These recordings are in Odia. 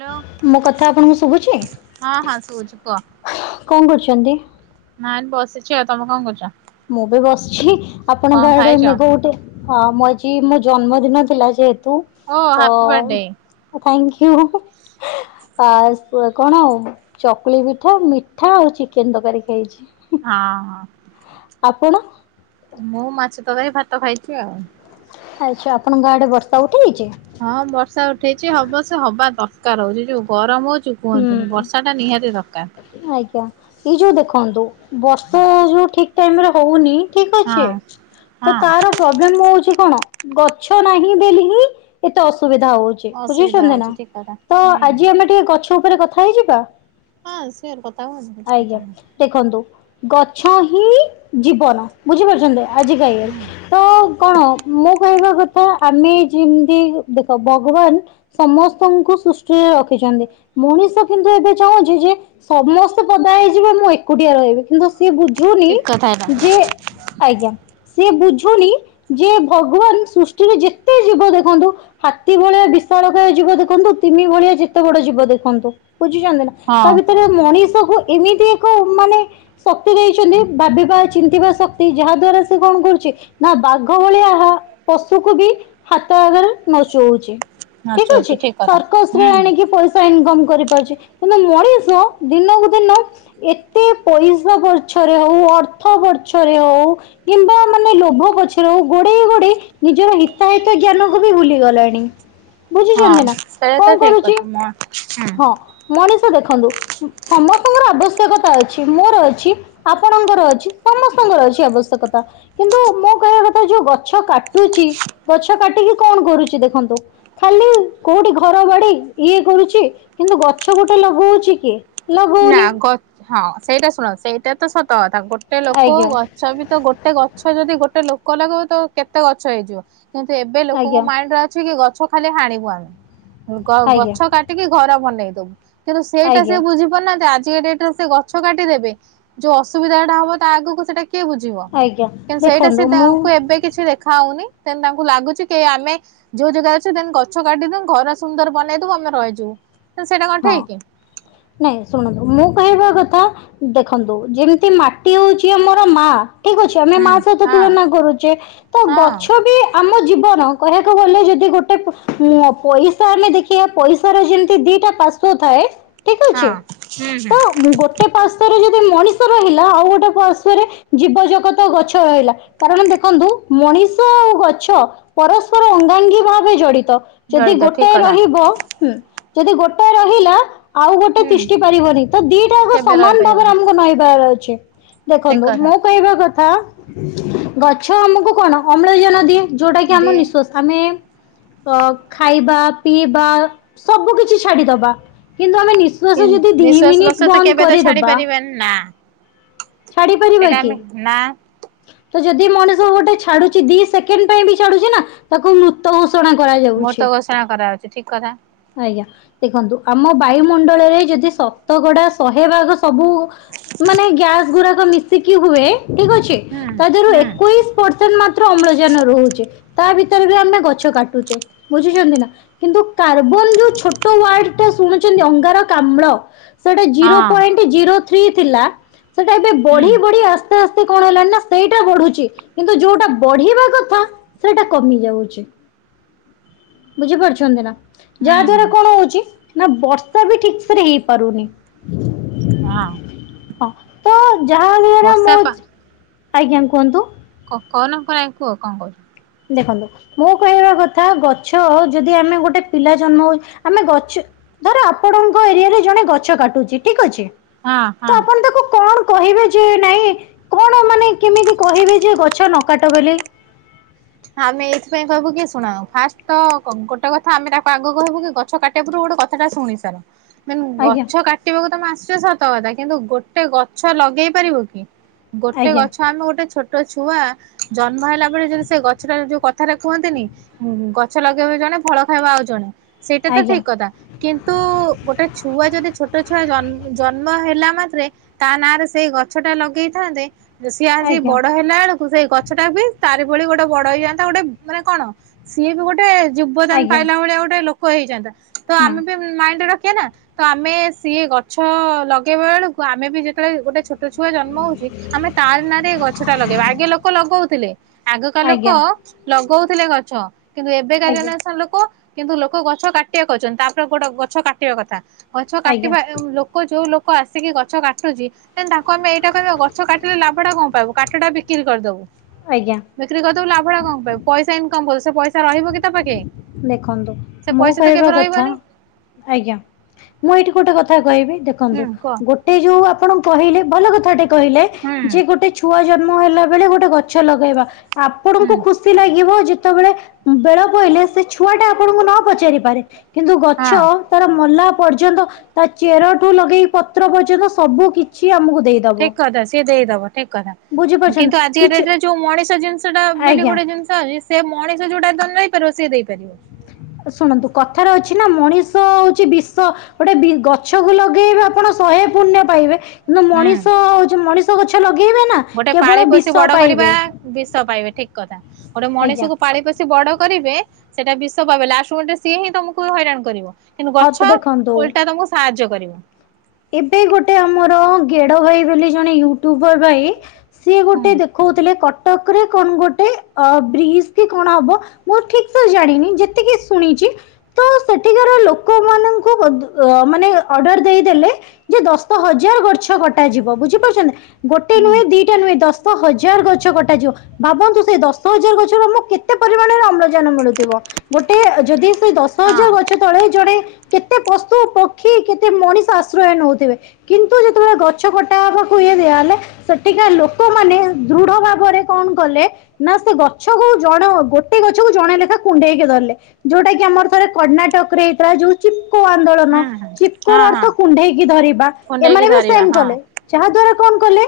ହ୍ୟାଲୋ ମୋ କଥା ଆପଣଙ୍କୁ ଶୁଭୁଛି? ହଁ ହଁ ଶୁଭୁଛି କୁହ କଣ କରୁଛନ୍ତି? ନାଇଁ ବସିଛି ଆଉ। ତମେ କଣ କରୁଛ? ମୁଁ ବି ବସିଛି। କଣ ଆପଣଙ୍କ ଗାଡେ ଖାଇଛ ମେଘ ଗୁଟେ ହଁ ମୋ ଆଜି ମୋ ଜନ୍ମଦିନ ଥିଲା ଯେହେତୁ ଓ ତ ହାପି ବାର୍ଥଡେ ଥାଇଙ୍କି ୟୁ [unintelligible] କଣ ଆଉ? ଚକୁଳି ପିଠା ମିଠା ଆଉ ଚିକେନ୍ ତରକାରୀ ଖାଇଛି। ହଁ ହଁ। ଆପଣ? ମୁଁ ମାଛ ତରକାରୀ ଭାତ ଖାଇଛି ଆଉ। ଆଚ୍ଛା ଆପଣଙ୍କ ଆଡେ ବର୍ଷା ଉଠେଇଛି? ହଁ ବର୍ଷା ଉଠେଇଛି। ହବ ସେ ହବା ଦରକାର ହଉଛି। ଯୋଉ ଗରମ ହଉଚୁ କୁହନ୍ତୁନି ବର୍ଷା ହୁଁ ଟା ନିହାତି ଦରକାର। ଆଜ୍ଞା ଏ ଯୋଉ ଦେଖନ୍ତୁ ବର୍ଷା ଯୋଉ ଠିକ୍ ଟାଇମରେ ହୋଉନି। ଠିକ ଅଛି ହଁ ତ ହଁ ତାର ପ୍ରୋବ୍ଲେମ ହଉଛି କଣ ଗଛ ନାହିଁ ବେଲି ହିଁ ଏତେ ଅସୁବିଧା ହଉ ଅସୁବିଧା ବୁଝଛନ୍ତି ହଉଛି ନା ଠିକ କଥା ତ ହୁଁ ହୁଁ। ଆଜି ଆମେ ଟିକେ ଗଛ ଉପରେ କଥା ହେଇଯିବା। ହଁ ସିଓର କଥା ହୁଅନ୍ତୁ। କିଛି ଆଜ୍ଞା କଥା ନାହିଁ। ଦେଖନ୍ତୁ ଗଛ ହିଁ ଜୀବନ ବୁଝିପାରୁଛନ୍ତି ଆଜିକା ଇଏରେ। ହୁଁ। ତ କଣ ମୁଁ କହିବା କଥା ଆମେ ଯିମିତି ଦେଖ ଭଗବାନ ସମସ୍ତଙ୍କୁ ସୃଷ୍ଟିରେ ରଖିଛନ୍ତି। ମଣିଷ କିନ୍ତୁ ଏବେ ଚାହୁଁଛି ଯେ ସମସ୍ତେ ପଦା ହେଇଯିବେ ମୁଁ ଏକୁଟିଆ ରହିବି କିନ୍ତୁ ସେ ବୁଝୁନି ଠିକ କଥା ଏଇଟା ଯେ ଆଜ୍ଞା ସେ ବୁଝୁନି। ଯେ ଭଗବାନ ସୃଷ୍ଟିରେ ଯେତେ ଜୀବ ଦେଖନ୍ତୁ। ହାତୀ ଭଳିଆ ବିଶାଳ କାୟ ଯିବ ଦେଖନ୍ତୁ ତିନି ଭଳିଆ ଯେତେ ବଡ ଯିବ ଦେଖ ଦେଖନ୍ତୁ ବୁଝିଛନ୍ତି ନା ହଁ ତା ଭିତରେ ମଣିଷକୁ ଏମିତି ଏକ ମାନେ ଶକ୍ତି ଦେଇଛନ୍ତି ଭାବିବା ଚିନ୍ନ୍ତିିବା ଶକ୍ତି ଯାହାଦ୍ୱାରା ସେ କଣ କରୁଛି? ନା ବାଘ ଭଳିଆ ଏହା ପଶୁକୁ ବି ହାତ ଆଗରେ ନଚଉଛି। ନାଚ ଠିକ ହଉଛି ଅଛି କଥା ସର୍କସ ରେ ହୁଁ ହୁଁ। ଆଣିକି ପଇ ଇନକମ କରିପାରୁଛି କିନ୍ତୁ ମଣିଷ ଦିନକୁ ଦିନ ଏତେ ପଇସା ପଛରେ ହଉ ଅର୍ଥ ପଛରେ ହଉ କିମ୍ବା ମାନେ ଲୋଭ ପଛରେ ହଉ ଗୋଡେଇ ଗୋଡେଇ ନିଜର ହିତାହିତ ଜ୍ଞାନକୁ ବି ଭୁଲି ଗଲାଣି। ହଁ ବୁଝିଛନ୍ତି ନା ସେଇଟା କଣ ତ ଠିକ କରୁଛି କଥା ମ ହୁଁ। ହଁ ମଣିଷ ଦେଖନ୍ତୁ ସମସ୍ତଙ୍କର ଆବଶ୍ୟକତା ଅଛି ମୋର ଅଛି। ଆପଣଙ୍କର ଅଛି ସମସ୍ତଙ୍କର ଅଛି ଆବଶ୍ୟକତା? କିନ୍ତୁ ମୁଁ କହିବା କଥା ଯୋଉ ଗଛ କାଟୁଛି ଗଛ କାଟିକି କଣ କରୁଛି ଦେଖନ୍ତୁ? ଖାଲି କୋଉଠି ଘର ବାଡ଼ି। ଇଏ କରୁଛି କିନ୍ତୁ ଗଛ ଗୋଟେ ଲଗଉଛି କି ଲ ନା ଗଛ ହଁ ସେଇଟା ଶୁଣ ସେଇଟା ତ ସତ କଥା ଗୋଟେ ଲୋକ ଗ ଆଜ୍ଞା ଗଛ ବି ତ ଗୋଟେ ଗଛ ଯଦି ଗୋଟେ ଲୋକ ଲଗେଇବ ତ କେତେ ଗଛ ହେଇଯିବ। କିନ୍ତୁ ଏବେ ଲୋକଙ୍କ ଆଜ୍ଞା ମାଇଣ୍ଡରେ ଅଛି କି ଗଛ ଖାଲି ହାଣିବୁ ଆମେ ଆଜ୍ଞା ଗଛ କାଟି ଟିକେ ଘର ବନେଇଦବୁ କିନ୍ତୁ ସେଇଟା ସି ଆଜ୍ଞା ବୁଝି ଆଜିକା ଡେଟରେ ସେ ଗଛ କାଟିଦେବେ ଯୋଉ ଅସୁବିଧାଟା ହବ ତା ଆଗକୁ ସେଇଟା କିଏ ବୁଝିବ ଆଜ୍ଞା କିନ୍ତୁ ସେଇଟା ଦେଖନ୍ତୁ ସେ ମୁଁ ତାଙ୍କୁ ଏବେ କିଛି ଦେଖା ହଉନି। କି ତାଙ୍କୁ ଲାଗୁଛି କି ଆମେ ଯୋଉ ଜାଗା ଅଛି ଦେନ ଗଛ କାଟିି ଦବୁ ଘର ସୁନ୍ଦର ବନେଇ ଦବୁ ଆମେ ରହିଯିବୁ ସେଇଟା କଣ୍ ହଁ ଠିକ୍ କି? ନାଇଁ ଶୁଣନ୍ତୁ ମୁଁ କହିବା କଥା। ଦେଖନ୍ତୁ ଯେମିତି ମାଟି ହଉଛି ଆମର ମା। ଠିକ ଅଛ ଆମେ ହୁଁ ମା ସହି ତ ହଁ ତୁଳନା କରୁଛେ ତ ହଁ। ଗଛ ବି ଆମ ଜୀବନ କହିବାକୁ ଗଲେ ଯଦି ଗୋଟେ ପଇସା ଆମେ ଦେଖିବା ପଇସାର ଯେମିତି ଦିଟା ପାର୍ଶ୍ୱ ତ ଥାଏ ଠିକ ଅଛି ହଁ ହୁଁ ହୁଁ ତ ମୁ ଗୋଟେ ଗୋଟେ ପାର୍ଶ୍ୱରେ ଯଦି ମଣିଷ ରହିଲା ଆଉ ଗୋଟେ ପାର୍ଶରେ ଜୀବ ଜଗତ ଗଛ ରହିଲା। କାରଣ ଦେଖନ୍ତୁ ମଣିଷ ଆଉ ଗଛ ପରସ୍ପର ଅଙ୍ଗାଙ୍ଗୀ ଭାବେ ଜଡିତ। ଯଦି ଜଡିତ ଠିକ ଗୋଟାଏ କଥା ରହିବ ହୁଁ ଯଦି ଗୋଟାଏ ରହିଲା। ଆଉ ଗୋଟେ ହୁଁ ତିଷ୍ଠି ପାରିବନି ତ ଦିଟାକ କେବେ ସମାନ ଭାବରେ ରହିପାରିବନି ଆମକୁ ନହିବାର ଅଛି। ଠିକ ଦେଖନ୍ତୁ କଥା ମୁଁ କହିବା କଥା ଗଛ ଆମକୁ କଣ ଅମ୍ଳଜାନ ଦିଏ। ଯୋଉଟା କି ଆମ ଦିଏ ନିଃଶ୍ଵାସ ଆମେ ଅ ଖାଇବା ପିଇବା ସବୁ କିଛି ଛାଡିଦବା କିନ୍ତୁ ଆମେ ନିଶ୍ଵସ ଯଦି ଦି ନିଶ୍ୱାସ ମିନିଟ ପ୍ରଶ୍ୱାସ ବନ୍ଦ କେବେ ତ ଛାଡି କରିଦବା। ପାରିବାନି ନା? ଛାଡି ପାରିବା ସେଇଟା କି? ଆମେ ନା ତ ଯଦି ମଣିଷ ଗୋଟେ ଛାଡୁଛି ଦି ସେକେଣ୍ଡ ପାଇଁ ବି ଛାଡୁଛି ନା ତାକୁ ମୃ ତ୍ ଘୋଷଣା କରାଯା ମୃତ ଘୋଷଣା କରାଯାଉଛି ଠିକ କଥା। ଆଜ୍ଞା ଦେଖନ୍ତୁ ଆମ ବାୟୁମଣ୍ଡଳରେ ଯଦି ଶତକଡା ଶହେ ଭାଗ ସବୁ ମାନେ ଗ୍ୟାସ ଗୁଡାକ ମିଶିକି ହୁଏ ଠିକ ଅଛି। ହୁଁ ତା ଦେହରୁ ହୁଁ ଏକୋଇଶ୍ ପର୍ସେଣ୍ଟ ମାତ୍ର ଅମ୍ଳଜାନ ରହୁଛି। ତା ଭିତରେ ବି ଆମେ ଗଛ କାଟୁଛେ ବୁଝିଛନ୍ତି ନା। କିନ୍ତୁ କାର୍ବନ ଯୋଉ ଛୋଟ ୱାର୍ଡ ଟା ଶୁଣୁଛନ୍ତି ଅଙ୍ଗାରକାମ୍ଳ। ସେଟା ହଁ ଜିରୋ ପଏଣ୍ଟ ଜିରୋ ଥ୍ରୀ ଥିଲା। ସେଟା ଏବେ ହୁଁ ବଢି ବଢି ଆସ୍ତେ ଆସ୍ତେ କଣ ହେଲଣି ନା ସେଇଟା ବଢୁଛି କିନ୍ତୁ ଯୋଉଟା ବଢିବା କଥା ସେଇଟା କମି ଯାଉଛି। ବୁଝିପାରୁଛନ୍ତି ନା? ହୁଁ ଯାହା ହୁଁ ଦ୍ଵାରା କଣ ହଉଛି ନା ବର୍ଷା ବି ଠିକ୍ ସେ ରେ ହେଇପାରୁନି। ହଁ। ହଁ ତ ଯାହା [unintelligible] ବର୍ଷା ମୁଁ ଆଜ୍ଞା କୁହନ୍ତୁ। କ କହନ କରା କୁହ କଣ କହୁଛ। ଦେଖନ୍ତୁ ମୁଁ କହିବା କଥା ଗଛ ଯଦି ଆମେ ଗୋଟେ ପିଲା ଜନ୍ମ ହଉ ଆମେ ଗଛ ଧର ଆପଣଙ୍କ ଏରିଆ ରେ ଜଣେ ଗଛ କାଟୁଛି ଠିକ୍ ଅଛି। ହଁ ତ ହଁ ଆପଣ ତାକୁ କଣ କହିବେ ଯେ ନାଇଁ କଣ ମାନେ କେମିତି କହିବେ ଯେ ଗଛ ନ କାଟ ବୋଲି। ଆମେ ଏଇଥିପାଇଁ କହିବୁ କି ଶୁଣ ଫାଷ୍ଟ ତ ଗ ଗୋଟେ କଥା ଆମେ ତାକୁ ଆଗ କହୁ କି ଗଛ କାଟ ପୁରୁ ଗୋଟେ କଥାଟା ଶୁଣି ସାର। ଦେନ୍ ଆଜ୍ଞା ଗଛ କା କଟିବାକୁ ତମେ ଆସଛ ସତ କଥା। କିନ୍ତୁ ଗୋଟେ ଗଛ ଲଗେଇ ପାରିବ କି? ଗୋଟେ ଆଜ୍ଞା ଗଛ ଆମେ ଗୋଟେ ଛୋଟ ଛୁଆ ଜନ୍ମ ହେଲା ପରେ ଯଦି ସେ ଗ ଗଛଟା ଯୋଉ କଥାଟା କୁହନ୍ତିନି ଗଛ ଲଗେଇବ ଜଣେ ଫଳ ଖାଇବ ଆଉ ଜଣେ। ସେଇଟା ତ ଆଜ୍ଞା ଠିକ୍ କଥା। କିନ୍ତୁ ଗୋଟେ ଛୁଆ ଯଦି ଛୋଟ ଛୁଆ ଜନ ଜନ୍ମ ହେଲା ମାତ୍ରେ ତା ନାଁ ରେ ସେଇ ଗଛ ଟା ଲଗେଇଥାନ୍ତେ ସିଏ ଆଜି ଆଜ୍ଞା ବଡ ହେଲା ବେଳକୁ ସେଇ ଗଛଟା ବି ତାରି ଭଳି ଗୋଟେ ବଡ ହେଇଯାଆନ୍ତା ଗୋଟେ ମାନେ କଣ ସିଏ ବି ଗୋଟେ ଯୁବଦାନ ଆଜ୍ଞା ପାଇଲା ଭଳିଆ ଗୋଟେ ଲୋକ ହେଇଯାଆନ୍ତା। ତ ହୁଁ ଆମେ ବି ମାଇଣ୍ଡରେ ରଖିବା ନା। ତ ଆମେ ସିଏ ଗଛ ଲଗେଇବା ବେଳକୁ ଆମେ ବି ଯେତେବେଳେ ଗୋଟେ ଛୋ ଛୋଟ ଛୁଆ ଜନ୍ମ ହଉଛି ଆମେ ତାରି ନାଁରେ ଗଛ ଟା ଲଗେଇବା। ଆଗେ ଲୋକ ଲଗଉଥିଲେ ଆଗକା ଲୋ ଆଜ୍ଞା ଲଗଉଥିଲେ ଗଛ କିନ୍ତୁ ଏବେ କା ଆଜ୍ଞା ଜେନେରେସନ ଲୋକ କିନ୍ତୁ ଲୋକ ଗଛ କାଟିବା କରୁଛନ୍ତି। ତାପରେ ଗୋଟେ ଗଛ କାଟିବା କଥା। ଗଛ ଆଜ୍ଞା କାଟିବା ଏ ଉଁ ଲୋ କ ଯୋଉ ଲୋକ ଆସିକି ଗଛ କାଟୁଚି ଦେନ୍ ତାଙ୍କୁ ଆମେ ଏଇଟା କହିବା ଗଛ କାଟିଲେ ଲାଭ ଟା କଣ ପାଇବୁ କାଠ ଟା ବିକ୍ରି କରିଦବୁ। ଆଜ୍ଞା। ତୁ ଲାଭ ଟା କଣ ପାଇବୁ? ପଇସା ଇନକମ୍ କରିବୁ ସେ ପଇସା ରହିବ କି ତୋ ପାଖେ? ଦେଖନ୍ତୁ ସେ ମୁଁ ପଇସା ତ କହିବା କେବେ କଥା ରହିବନି। ଆଜ୍ଞା, ମୁଁ ଏଇଠି ଗୋଟେ କଥା କହିବି ହୁଁ ଦେଖନ୍ତୁ କୁହ ଗୋ ଟେ ଯୋଉ ଆପଣ କହିଲେ ଭଲ କଥାଟେ କହିଲେ। ହୁଁ ଯେ ଗୋଟେ ଛୁଆ ଜନ୍ମ ହେଲା ବେଳେ ଗୋଟେ ଗ ଛ ଲଗେଇବା। ହୁଁ ଆପଣଙ୍କୁ ଖୁସ୍ ଖୁସି ଲାଗିବ ଯେତେବେଳେ ବେଳ ପଇଲେ ସେ ଛୁଆ ଟା ଆପଣଙ୍କୁ ନ ପଚାରି ପାରେ। କିନ୍ତୁ ଗଛ ହଁ ତାର ମଲା ପର୍ଯ୍ୟନ୍ତ ତା ଚେରଠୁ ଲଗେଇ ପତ୍ର ପର୍ଯ୍ୟନ୍ତ ସବୁ କିଛି ଆମକୁ ଦେଇ ଠିକ୍ କଥା ସିଏ ଦେଇଦବ ଠିକ୍ କଥା। ବୁଝିପାରୁଛନ୍ତି କିନ୍ତୁ ଆଜି କା କିଛି ଡେଟ୍ ରେ ଯୋଉ ମଣିଷ ଜିନିଷ ଟା ବୋଲି ଆଜ୍ଞା। ଗୋଟେ ଜିନ ପାଇଁ ସେ ମଣିଷ ଯୋଉଟା ଦ ନେଇପାରିବ ସିଏ ଦେଇପାରିବ। ଶୁଣନ୍ତୁ କଥାରେ ଅଛି ନା ମଣିଷ ହଉଛି ବିଷ ଗୋଟେ ବି ଗଛକୁ ଲଗେଇବେ ଆପଣ ଶହେ ପୁଣ୍ୟ ପାଇବେ ହୁଁ। ମଣିଷ ଯୋଉ ମଣିଷ ଗଛ ଲଗେଇବେ ନା ଗୋଟେ ପାଳି କେବଳ ପୋଷି ବିଷ ବଡ କରିବା, ପାଇବେ ବିଷ ପାଇବେ ଠିକ୍ କଥା ଗୋଟେ ଆଜ୍ଞା ମଣିଷକୁ, ପାଳି ପୋଷି ବଡ କରିବେ, ସେଇଟା ବିଷ ପାଇବେ ଲାଷ୍ଟ ମୁମେଣ୍ଟ ସିଏ ହିଁ ତମକୁ ହଇରାଣ କରିବ। କିନ୍ତୁ ହଁ ତ ଗଛ ଦେଖନ୍ତୁ ଓଲଟା ତମକୁ ସାହାଯ୍ୟ କରିବ। ଏବେ ଗୋଟେ ଆମର ଗେଡ ଭାଇ ବୋଲି ଜଣେ ୟୁଟୁବର୍ ଭାଇ ସିଏ ହୁଁ ଗୋଟେ ଦେଖଉଥିଲେ କଟକ ରେ କଣ ଗୋଟେ ଅ ବ୍ରିଜ କି କଣ ହବ? ମୁଁ ଠିକ୍ ସେ ଜାଣିନି, ଯେତିକି ଶୁଣିଛି। ତ ସେଠିକାର ଲୋକମାନଙ୍କୁ ବୋଧେ ଅ ମାନେ ଅର୍ଡ଼ର ଦେଇଦେଲେ ଯେ ଦଶ ହଜାର ଗଛ କଟା ଯିବ, ବୁଝିପାରୁଛନ୍ତି ଗୋଟେ ହୁଁ ନୁହେଁ ଦିଟା ନୁହେଁ ଦଶ ଦଶ ହଜାର ଗଛ କଟାଯିବ, ଭାବନ୍ତୁ ସେ ଦଶ ହଜାର ଗଛରୁ ଆମ କେତେ ପରିମାଣରେ ଅମ୍ଳ ଜାନ ମିଳୁଥିବ, ଗୋଟେ ଏ ଯଦି ସେଇ ଦଶ ହଁ ହଜାର ଗଛ ତଳେ ଜଣେ କେତେ ପଶୁ ପକ୍ଷୀ କେତେ ମଣିଷ ଆଶ୍ରୟ ନଉଥିବେ। କିନ୍ତୁ ଯେତେବେଳେ ଗଛ କଟା ହେବାକୁ ଇଏ ଦିଆହେଲେ। ସେଠିକା ଲୋକମାନେ ଦୃଢ ଭାବରେ କଣ କଲେ? ନା ସେ ଗଛ କୁ ଜଣେ ହଉ ଗୋଟେ ଗଛ କୁ ଜଣେ ଲେଖା କୁଣ୍ଢେଇକି ଧରିଲେ। ଯୋଉଟା କି ଆମର ଥରେ କର୍ଣ୍ଣାଟକ ରେ ହେଇଥିଲା ଯୋଉ ଚିପ୍କୋ ହୁଁ ଆନ୍ଦୋଳନ ହୁଁ ଚିପ୍କୋ ହଁ ର ହଁ ଅର୍ଥ କୁଣ୍ଢେଇକି ଧରିବା, କୁଣ୍ଡେଇକି ଏମାନେ ବି ଧରିବା ସେଇମ ହଁ କଲେ। ଯାହା ଦ୍ଵାରା କଣ କଲେ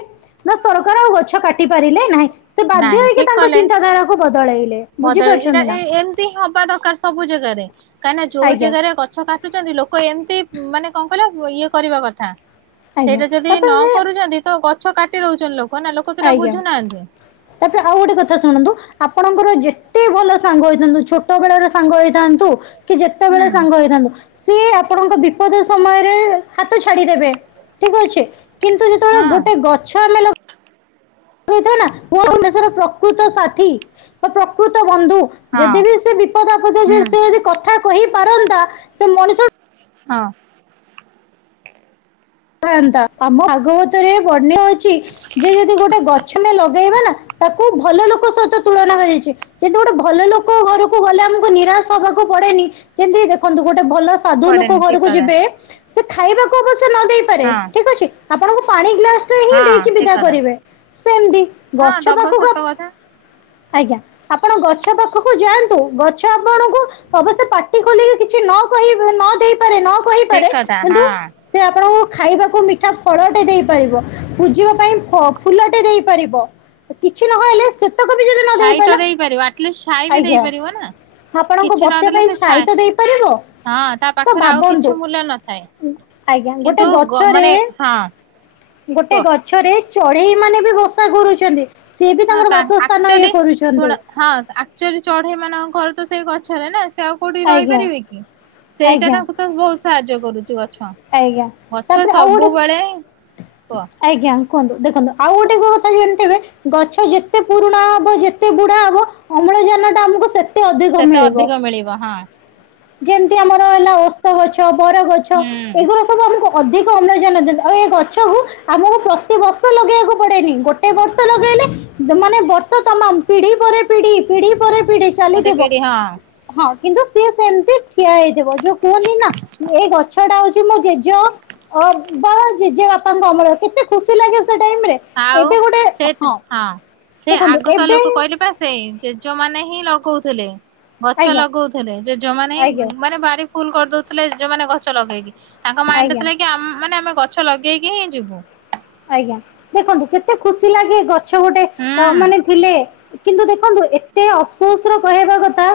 ନା ସରକାର ଆଉ ଗଛ କାଟି ପାରିଲେ ନାହିଁ। ସେ ବାଧ୍ୟ ନାଇଁ ହେଇକି ଠିକ୍ ତାଙ୍କ କଲେ, ଚିନ୍ତାଧାରାକୁ ବଦଳେଇଲେ ବଦଲେଇ ଏଇଟା ବୁଝିପାରୁଛନ୍ତି ନା ଏ ଏମିତି ହିଁ ହବା ଦରକାର ସବୁ ଜାଗାରେ। କାହିଁକି ନା ଯୋଉ ଆଜ୍ଞା ଜାଗାରେ ଗଛ କାଟୁଛନ୍ତି, ଲୋକ ଏମିତି ଉଁ ମାନେ କଣ କହିଲ ଇଏ କରିବା କଥା। ଆଜ୍ଞା ସେଇଟା ଯଦି ନ ତାପରେ କରୁଛନ୍ତି, ତ ଗଛ କାଟି ଦଉଛନ୍ତି ଲୋକ ନା ଲୋକ ସେଇଟା ଆଜ୍ଞା ବୁଝୁନାହାନ୍ତି। ତାପରେ ଆଉ ଗୋଟେ କଥା ଶୁଣନ୍ତୁ। ଆପଣଙ୍କର ଯେତେ ଭଲ ସାଙ୍ଗ ହେଇଥାନ୍ତୁ, ଛୋଟ ବେଳ ର ସାଙ୍ଗ ହେଇଥାନ୍ତୁ। କି ଯେତେବେଳେ ହୁଁ ସାଙ୍ଗ ହେଇଥାନ୍ତୁ। ସିଏ ଆପଣଙ୍କ ବିପଦ ସମୟରେ ହାତ ଛାଡିଦେବେ ଠିକ୍ ଅଛି। କିନ୍ତୁ, ଯେତେବେଳେ ହଁ ଗୋଟେ ଗଛ ଆମେଲ କହୁଥ ନା [unintelligible] ପ୍ରକୃତ ସାଥୀ ବା ପ୍ରକୃତ ବନ୍ଧୁ। ହଁ ଯଦି ବି ସେ ବିପଦ ଆପଦ ଯେ ହୁଁ ସେ ବି କଥା କହି ପାରନ୍ତା, ସେ ମଣିଷ ହଁ। ଥାନ୍ତା ଆମ ଭାଗବତ ରେ ବନ୍ୟ ଅଛି, ଯେ ଯଦି ଗୋଟେ ଗଛ ଛ ଲଗାଇବା ନା ତାକୁ ଭଲ ଲୋକ ସହିତ ତୁଳନା ହୋଇଚି। କିନ୍ତୁ, ଗୋଟେ ଭଲ ଲୋକ ଘରକୁ ଗଲେ ଆମକୁ ନିରାଶ ହବାକୁ ପଡେନି, ସେମିତି ଦେଖନ୍ତୁ ଗୋଟେ ଭଲ ସାଧୁ ଲୋକ ପଡେନି ଠିକ ଘରକୁ କଥା ଯିବେ, ସେ ଖାଇବାକୁ ଅବଶ୍ୟ ନ ଦେଇପାରେ ହଁ ଠିକ୍ ଅଛି ଆପଣଙ୍କୁ ପାଣି ଗ୍ଲାସ ସେ ହିଁ ହଁ ଦେଇକି ଠିକ ବିଦା କଥା କରିବେ, ସେମିତି ହଁ ଗଛ ଦବ ପାଖକୁ ସତ କଥା ଆଜ୍ଞା। ଆପଣ, ଗଛ ପାଖକୁ ଯାଆନ୍ତୁ ଗଛ ଆପଣଙ୍କୁ ଅବଶ୍ୟ ପାଟି ଖୋଲିକି କିଛି ନ କହି ନ ଦେଇପାରେ ନ ଠିକ କହିପାରେ, କଥା କିନ୍ତୁ ହଁ ସେ ଆପଣଙ୍କୁ ଖାଇବାକୁ ମିଠା ଫଳଟେ ଦେଇପାରିବ, ପୁଜିବା ପାଇଁ ଫ ଫୁଲଟେ ଦେଇପାରିବ। କିଛି ନହେଲେ ସେ ଛାଇ ତ ଦେଇପାରିବ, ଆଟଲିଷ୍ଟ ଛାଇ ବି ଆଜ୍ଞା ଦେଇପାରିବ ନା। ଆପଣଙ୍କୁ କିଛି ବସିବା ନଦେଲେ ପାଇଁ ସେ ଛାଇ ତ ଦେଇପାରିବ। ହଁ ତା ତ ପାଖରେ ଆଉ କିଛି ଭାବନ୍ତୁ, ମୂଲ୍ୟ ନଥାଏ ଆଜ୍ଞା ଗୋଟେ କିନ୍ତୁ ଗ ଛରେ, ମାନେ ହଁ ଗୋଟେ କୁହ ଗଛରେ ଚଢେଇ ମାନେ ବି ବସା କରୁଛନ୍ତି। ସିଏ ବି ହଁ ତାଙ୍କର ତା ବାସସ୍ଥାନ ଇଏ ଆକ୍ଚୁଆଲି ଶୁଣ କରୁଛନ୍ତି। ହଁ, ଆକ୍ଚ୍ୟୁଲି ଚଢେଇ ମାନଙ୍କର ଘର ତ ସେଇ ଗଛରେ ନା ସେ ଆଉ କୋଉଠି ଆଜ୍ଞା ରହିପାରିବେ କି? ସେଇଟା ଆଜ୍ଞା ତାଙ୍କୁ ତ ବହୁତ ସାହାଯ୍ୟ କରୁଛି ଗଛ। ଆଜ୍ଞା ଗଛ ତାପରେ ଆଉ ଗୋଟେ ସବୁବେଳେ କୁହ ଆଜ୍ଞା। କୁହନ୍ତୁ ଦେଖନ୍ତୁ ଆଉ ଗୋଟେ କୋଉ କଥା ଜାଣିଥିବେ ଗଛ ଯେତେ ପୁରୁଣା ହବ, ଯେତେ ବୁଢା ହବ ଅମ୍ଳଜାନ ଟା ଆମକୁ ସେ ଅଧିକ ସେତେ ମିଳିବ, ଅଧିକ ମିଳିବ ହଁ ଯେମିତି ଆମର ହେଲା ଓ ଗଛ, ବର ଗଛ। ହୁଁ ଏଗୁରା ସବୁ ଆମକୁ ଅଧିକ ଅମ୍ଳଜାନ ଦିଏ, ଆଉ ଏ ଗଛ କୁ ଆମକୁ ପ୍ରତି ବର୍ଷ ଲଗେଇବାକୁ ପଡେନି। ଗୋଟେ ଏ ବର୍ଷେ ଲଗେଇଲେ ମାନେ ବର୍ଷ ତମାମ ପିଢି ପରେ ପିଢି, ପିଢି ପରେ ପିଢି ଗୋଟେ ଚାଲିଥିବ। ପିଢି ହଁ ହଁ, କିନ୍ତୁ ସିଏ ସେମିତି ଠିଆ ହେଇଥିବ ଯୋଉ କୁହନ୍ତି ନା ଏଇ ଗଛ ଟା ହଉଛି ମୋ ଜେଜ ଅ ବା ଜେଜେ ବାପାଙ୍କ ଅମଳ। ର କେତେ ଖୁସି ଲାଗେ ସେ ଟାଇମରେ। ଆଉ, ସେ ହଁ, ସେ ଦେଖନ୍ତୁ ଆଗକା ଏବେ ଲୋକ କହିଲେ ଏପଟେ ସେଇ ଜେଜ ମାନେ ହିଁ ଲଗଉଥିଲେ। ଗଛ ଆଜ୍ଞା ଲଗଉଥିଲେ। ଜେଜମାନେ ଆଜ୍ଞା ହିଁ ମାନେ ବାଡ଼ି ଫୁଲ୍ କରିଦଉଥିଲେ, ଯୋଉମାନେ ଗଛ ଲଗେଇକି। ତାଙ୍କ ଆଜ୍ଞା ମାଇଣ୍ଡରେ ଥିଲା କି ମାନେ, ଆମେ ଗଛ ଲଗେଇକି ହିଁ ଯିବୁ। ଆଜ୍ଞା। ଦେଖନ୍ତୁ କେତେ ଖୁସି ଲାଗେ ଗଛ ଗୋଟେ ହୁଁ ଅ ମାନେ ଥିଲେ। କିନ୍ତୁ, ଦେଖନ୍ତୁ ଏତେ ଅପସୋସ୍ ର କହିବା କଥା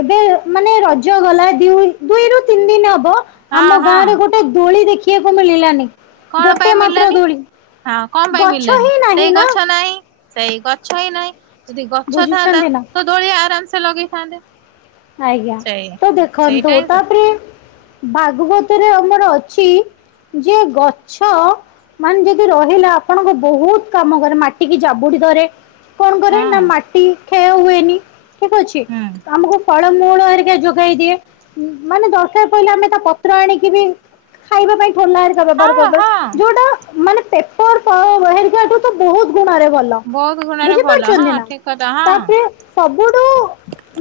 ଏବେ ମାନେ ରଜ ଗଲା ଦ୍ୟୁଇ -ଦୁଇରୁ ତିନି ଦିନ ହବ। ହଁ ଆମ ଗାଁ ହଁ। ରେ ଗୋଟେ ଦୋଳି ଦେଖିବାକୁ ମିଳିଲାନି, କଣ ପାଇଁ ଗୋଟେ ମାତ୍ର ମିଳିଲାନି ଦୋଳି। ହଁ, କଣ ପାଇଁ ଗଛ ମିଳିଲାନି। ହିଁ ନାହିଁ ସେଇ ନା ଗଛ ନାହିଁ। ସେଇ ଗଛ ହିଁ ନାହିଁ। ଯଦି ଗଛ ଥାନ୍ତା, ବୁଝୁଛନ୍ତି ନା ତ ଦୋଳି ଆରାମ ସେ ଲଗେଇଥାନ୍ତେ। ଆଜ୍ଞା। ସେଇ ତ ସେଇଟା ଦେଖନ୍ତୁ ହିଁ ସତ ତାପରେ, ଭାଗବତରେ ଆମର ଅଛି ଯିଏ ଗଛ ମାନେ ଯଦି ରହିଲା ଆପଣଙ୍କ ବହୁତ କାମ କରେ, ମାଟିିକି ଜାବୁଡି ଧରେ। କଣ କରେ ନା ହଁ। ମାଟି କ୍ଷୟ ହୁଏନି ଠିକ୍ ଅଛି ହୁଁ ତ ଆମକୁ ଫଳମୁଳ ହେରିକା ଯୋଗେଇ ଦିଏ ମାନେ ଦରକାର ପଇଲେ ଆମେ ତା ପତ୍ର ଆଣିକି ବି ଖାଇବା ପାଇଁ ଠୋଲାରେ ଗଛ ବ୍ୟବହାର ହଁ ହଁ କରି ଯୋଉଟା ମାନେ ପେପର ପ ହେରିକାଠୁ ତ ବହୁତ ଗୁଣରେ ଭଲ। ଲୋ ବହୁତ ଗୁଣରେ ଭଲ ହଁ ବୁଝିପାରୁଛନ୍ତି ନା। ଠିକ କଥା ହଁ। ତାପରେ, ସବୁଠୁ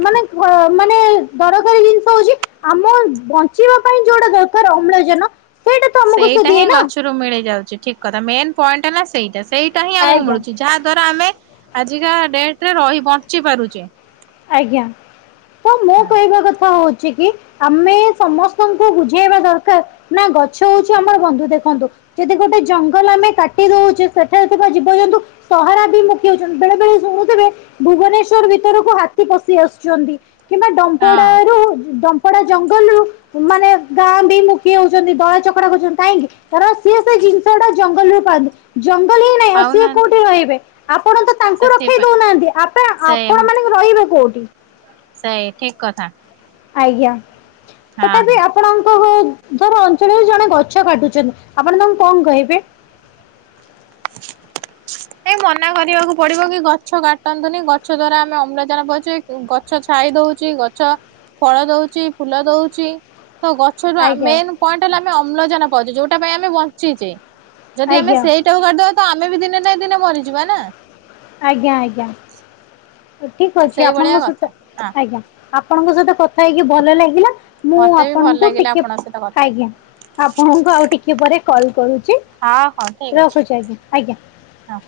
ମାନେ ମାନେ ଦରକାରୀ ଜିନିଷ ହଉଛି ଆମ ବଞ୍ଚିବା ପାଇଁ ଯୋଉଟା ଦରକର ଅମ୍ଳଜାନ ସେଇଟା ତ ଆମକୁ ସେ ସେଇଟା ହିଁ ଦିଏ ନା ଗଛରୁ ମିଳି ଯାଉଛି। ଠିକ କଥା ମେନ୍ ପଏଣ୍ଟ ହେ ନା ସେଇଟା। ସେଇଟା ହିଁ ଆମକୁ ଆଜ୍ଞା ମିଳୁଛି। ଯାହା ଦ୍ଵାରା ଆମେ ଆଜିକା ଡେଟ ରେ ରହି ବଞ୍ଚି ପାରୁଚେ। ଆଜ୍ଞା। ତ ମୋ କହିବା କଥା ହଉଛି କି ଆମେ ସମସ୍ତଙ୍କୁ ବୁଝେଇବା ଦରକାର। ନା ଗଛ ହଉଛି ଆମର ବନ୍ଧୁ ଦେଖନ୍ତୁ। ଯଦି ଗୋଟେ ଜଙ୍ଗଲ ଆମେ କାଟି ଦଉଛେ ସେଠାରେ ଥିବା ଜୀବ ଜନ୍ତୁ ସହରା ବିମୁଖୀ ହଉଛନ୍ତି, ବେଳେ -ବେଳେ ଶୁଣୁଥିବେ ଭୁବନେଶ୍ଵର ଭିତରକୁ ହାତୀ ତୀ ପସି ଆସୁଛନ୍ତି କିମ୍ବା ହଁ ଡମ୍ପଡାରୁ ଡମ୍ପଡା ଜଙ୍ଗଲରୁୁ ମାନେ ଗାଁ ବି ମୁଖି ହଉଛନ୍ତି ଦଳ ଚକଡା କରୁଛନ୍ତି। କାହିଁକି କାରଣ ସିଏ ସେ ଜିନିଷ ଗୁଡା ଜଙ୍ଗଲରୁ ପାନ୍ତି। ଜଙ୍ଗଲ ହିଁ ନାହିଁ, ଆଉ ସିଏ ପାଉନାହାନ୍ତି। କୋଉଠି ରହିବେ। ଆପଣ ତ ତାଙ୍କୁ ରଖେଇ ସେଥିପାଇଁ ଦଉନାହାନ୍ତି। ଆପ ସେ ଆପଣ ମାନେ ରହିବେ କୋଉଠି। ସେଇ ଠିକ କଥା। ଆଜ୍ଞା। ତଥାପି ହଁ। ଆପ- ଆପଣଙ୍କ ଧର ଅଞ୍ଚଳରେ ଜଣେ ଗଛ କାଟୁଛନ୍ତି। ଆପଣ ତାଙ୍କୁ କଣ କହିବେ? [inaudible] ଏଇ ମନା କରିବାକୁ ପଡିବ କି ଗଛ କାଟନ୍ତୁନି ଗଛ ଦ୍ଵାରା ଆମେ ଅମ୍ଳଜାନ ପାଉଛେ ଗଛ ଛାଇ ଦଉଛି ଗଛ ଫଳ ଦଉଛି ଫୁଲ ଦଉଛି ତ ଗଛ ଆଜ୍ଞା ମେନ ପଏଣ୍ଟ ହେଲା ଆମେ ଅମ୍ଳଜାନ ପାଉଛୁ ଯୋଉଟା ପାଇଁ ଆମେ ବଞ୍ଚିଚେ ଯଦି ଆମେ ଆଜ୍ଞା ସେଇ ଟା କୁ କାଟିଦେବା ତମ ଆମେ ବି ଦିନେ ନାଁ ଦିନେ ମରିଯିବା ନା ଆଜ୍ଞା ଆଜ୍ଞା ଠିକ ତ ଅଛି ସେଇଭଳିଆ ଆପଣଙ୍କ କଥା ସହିତ ହଁ। ଆଜ୍ଞା ଆପଣଙ୍କ ସହିତ କଥା ହେଇକି ଭଲ ଲାଗିଲା ମୁଁ ମତେ ବି ଭଲ ଆପଣଙ୍କୁ ଲାଗିଲା ଟିକେ ଆପଣଙ୍କ ସହିତ କଥା ହେଇ ଆଜ୍ଞା ଆପଣଙ୍କୁ ଆଉ ଟିକେ ପରେ କଲ କରୁଛି ହଁ ହଁ ଠିକ ଅଛି ରଖୁଛି ଆଜ୍ଞା ଆଜ୍ଞା ହଁ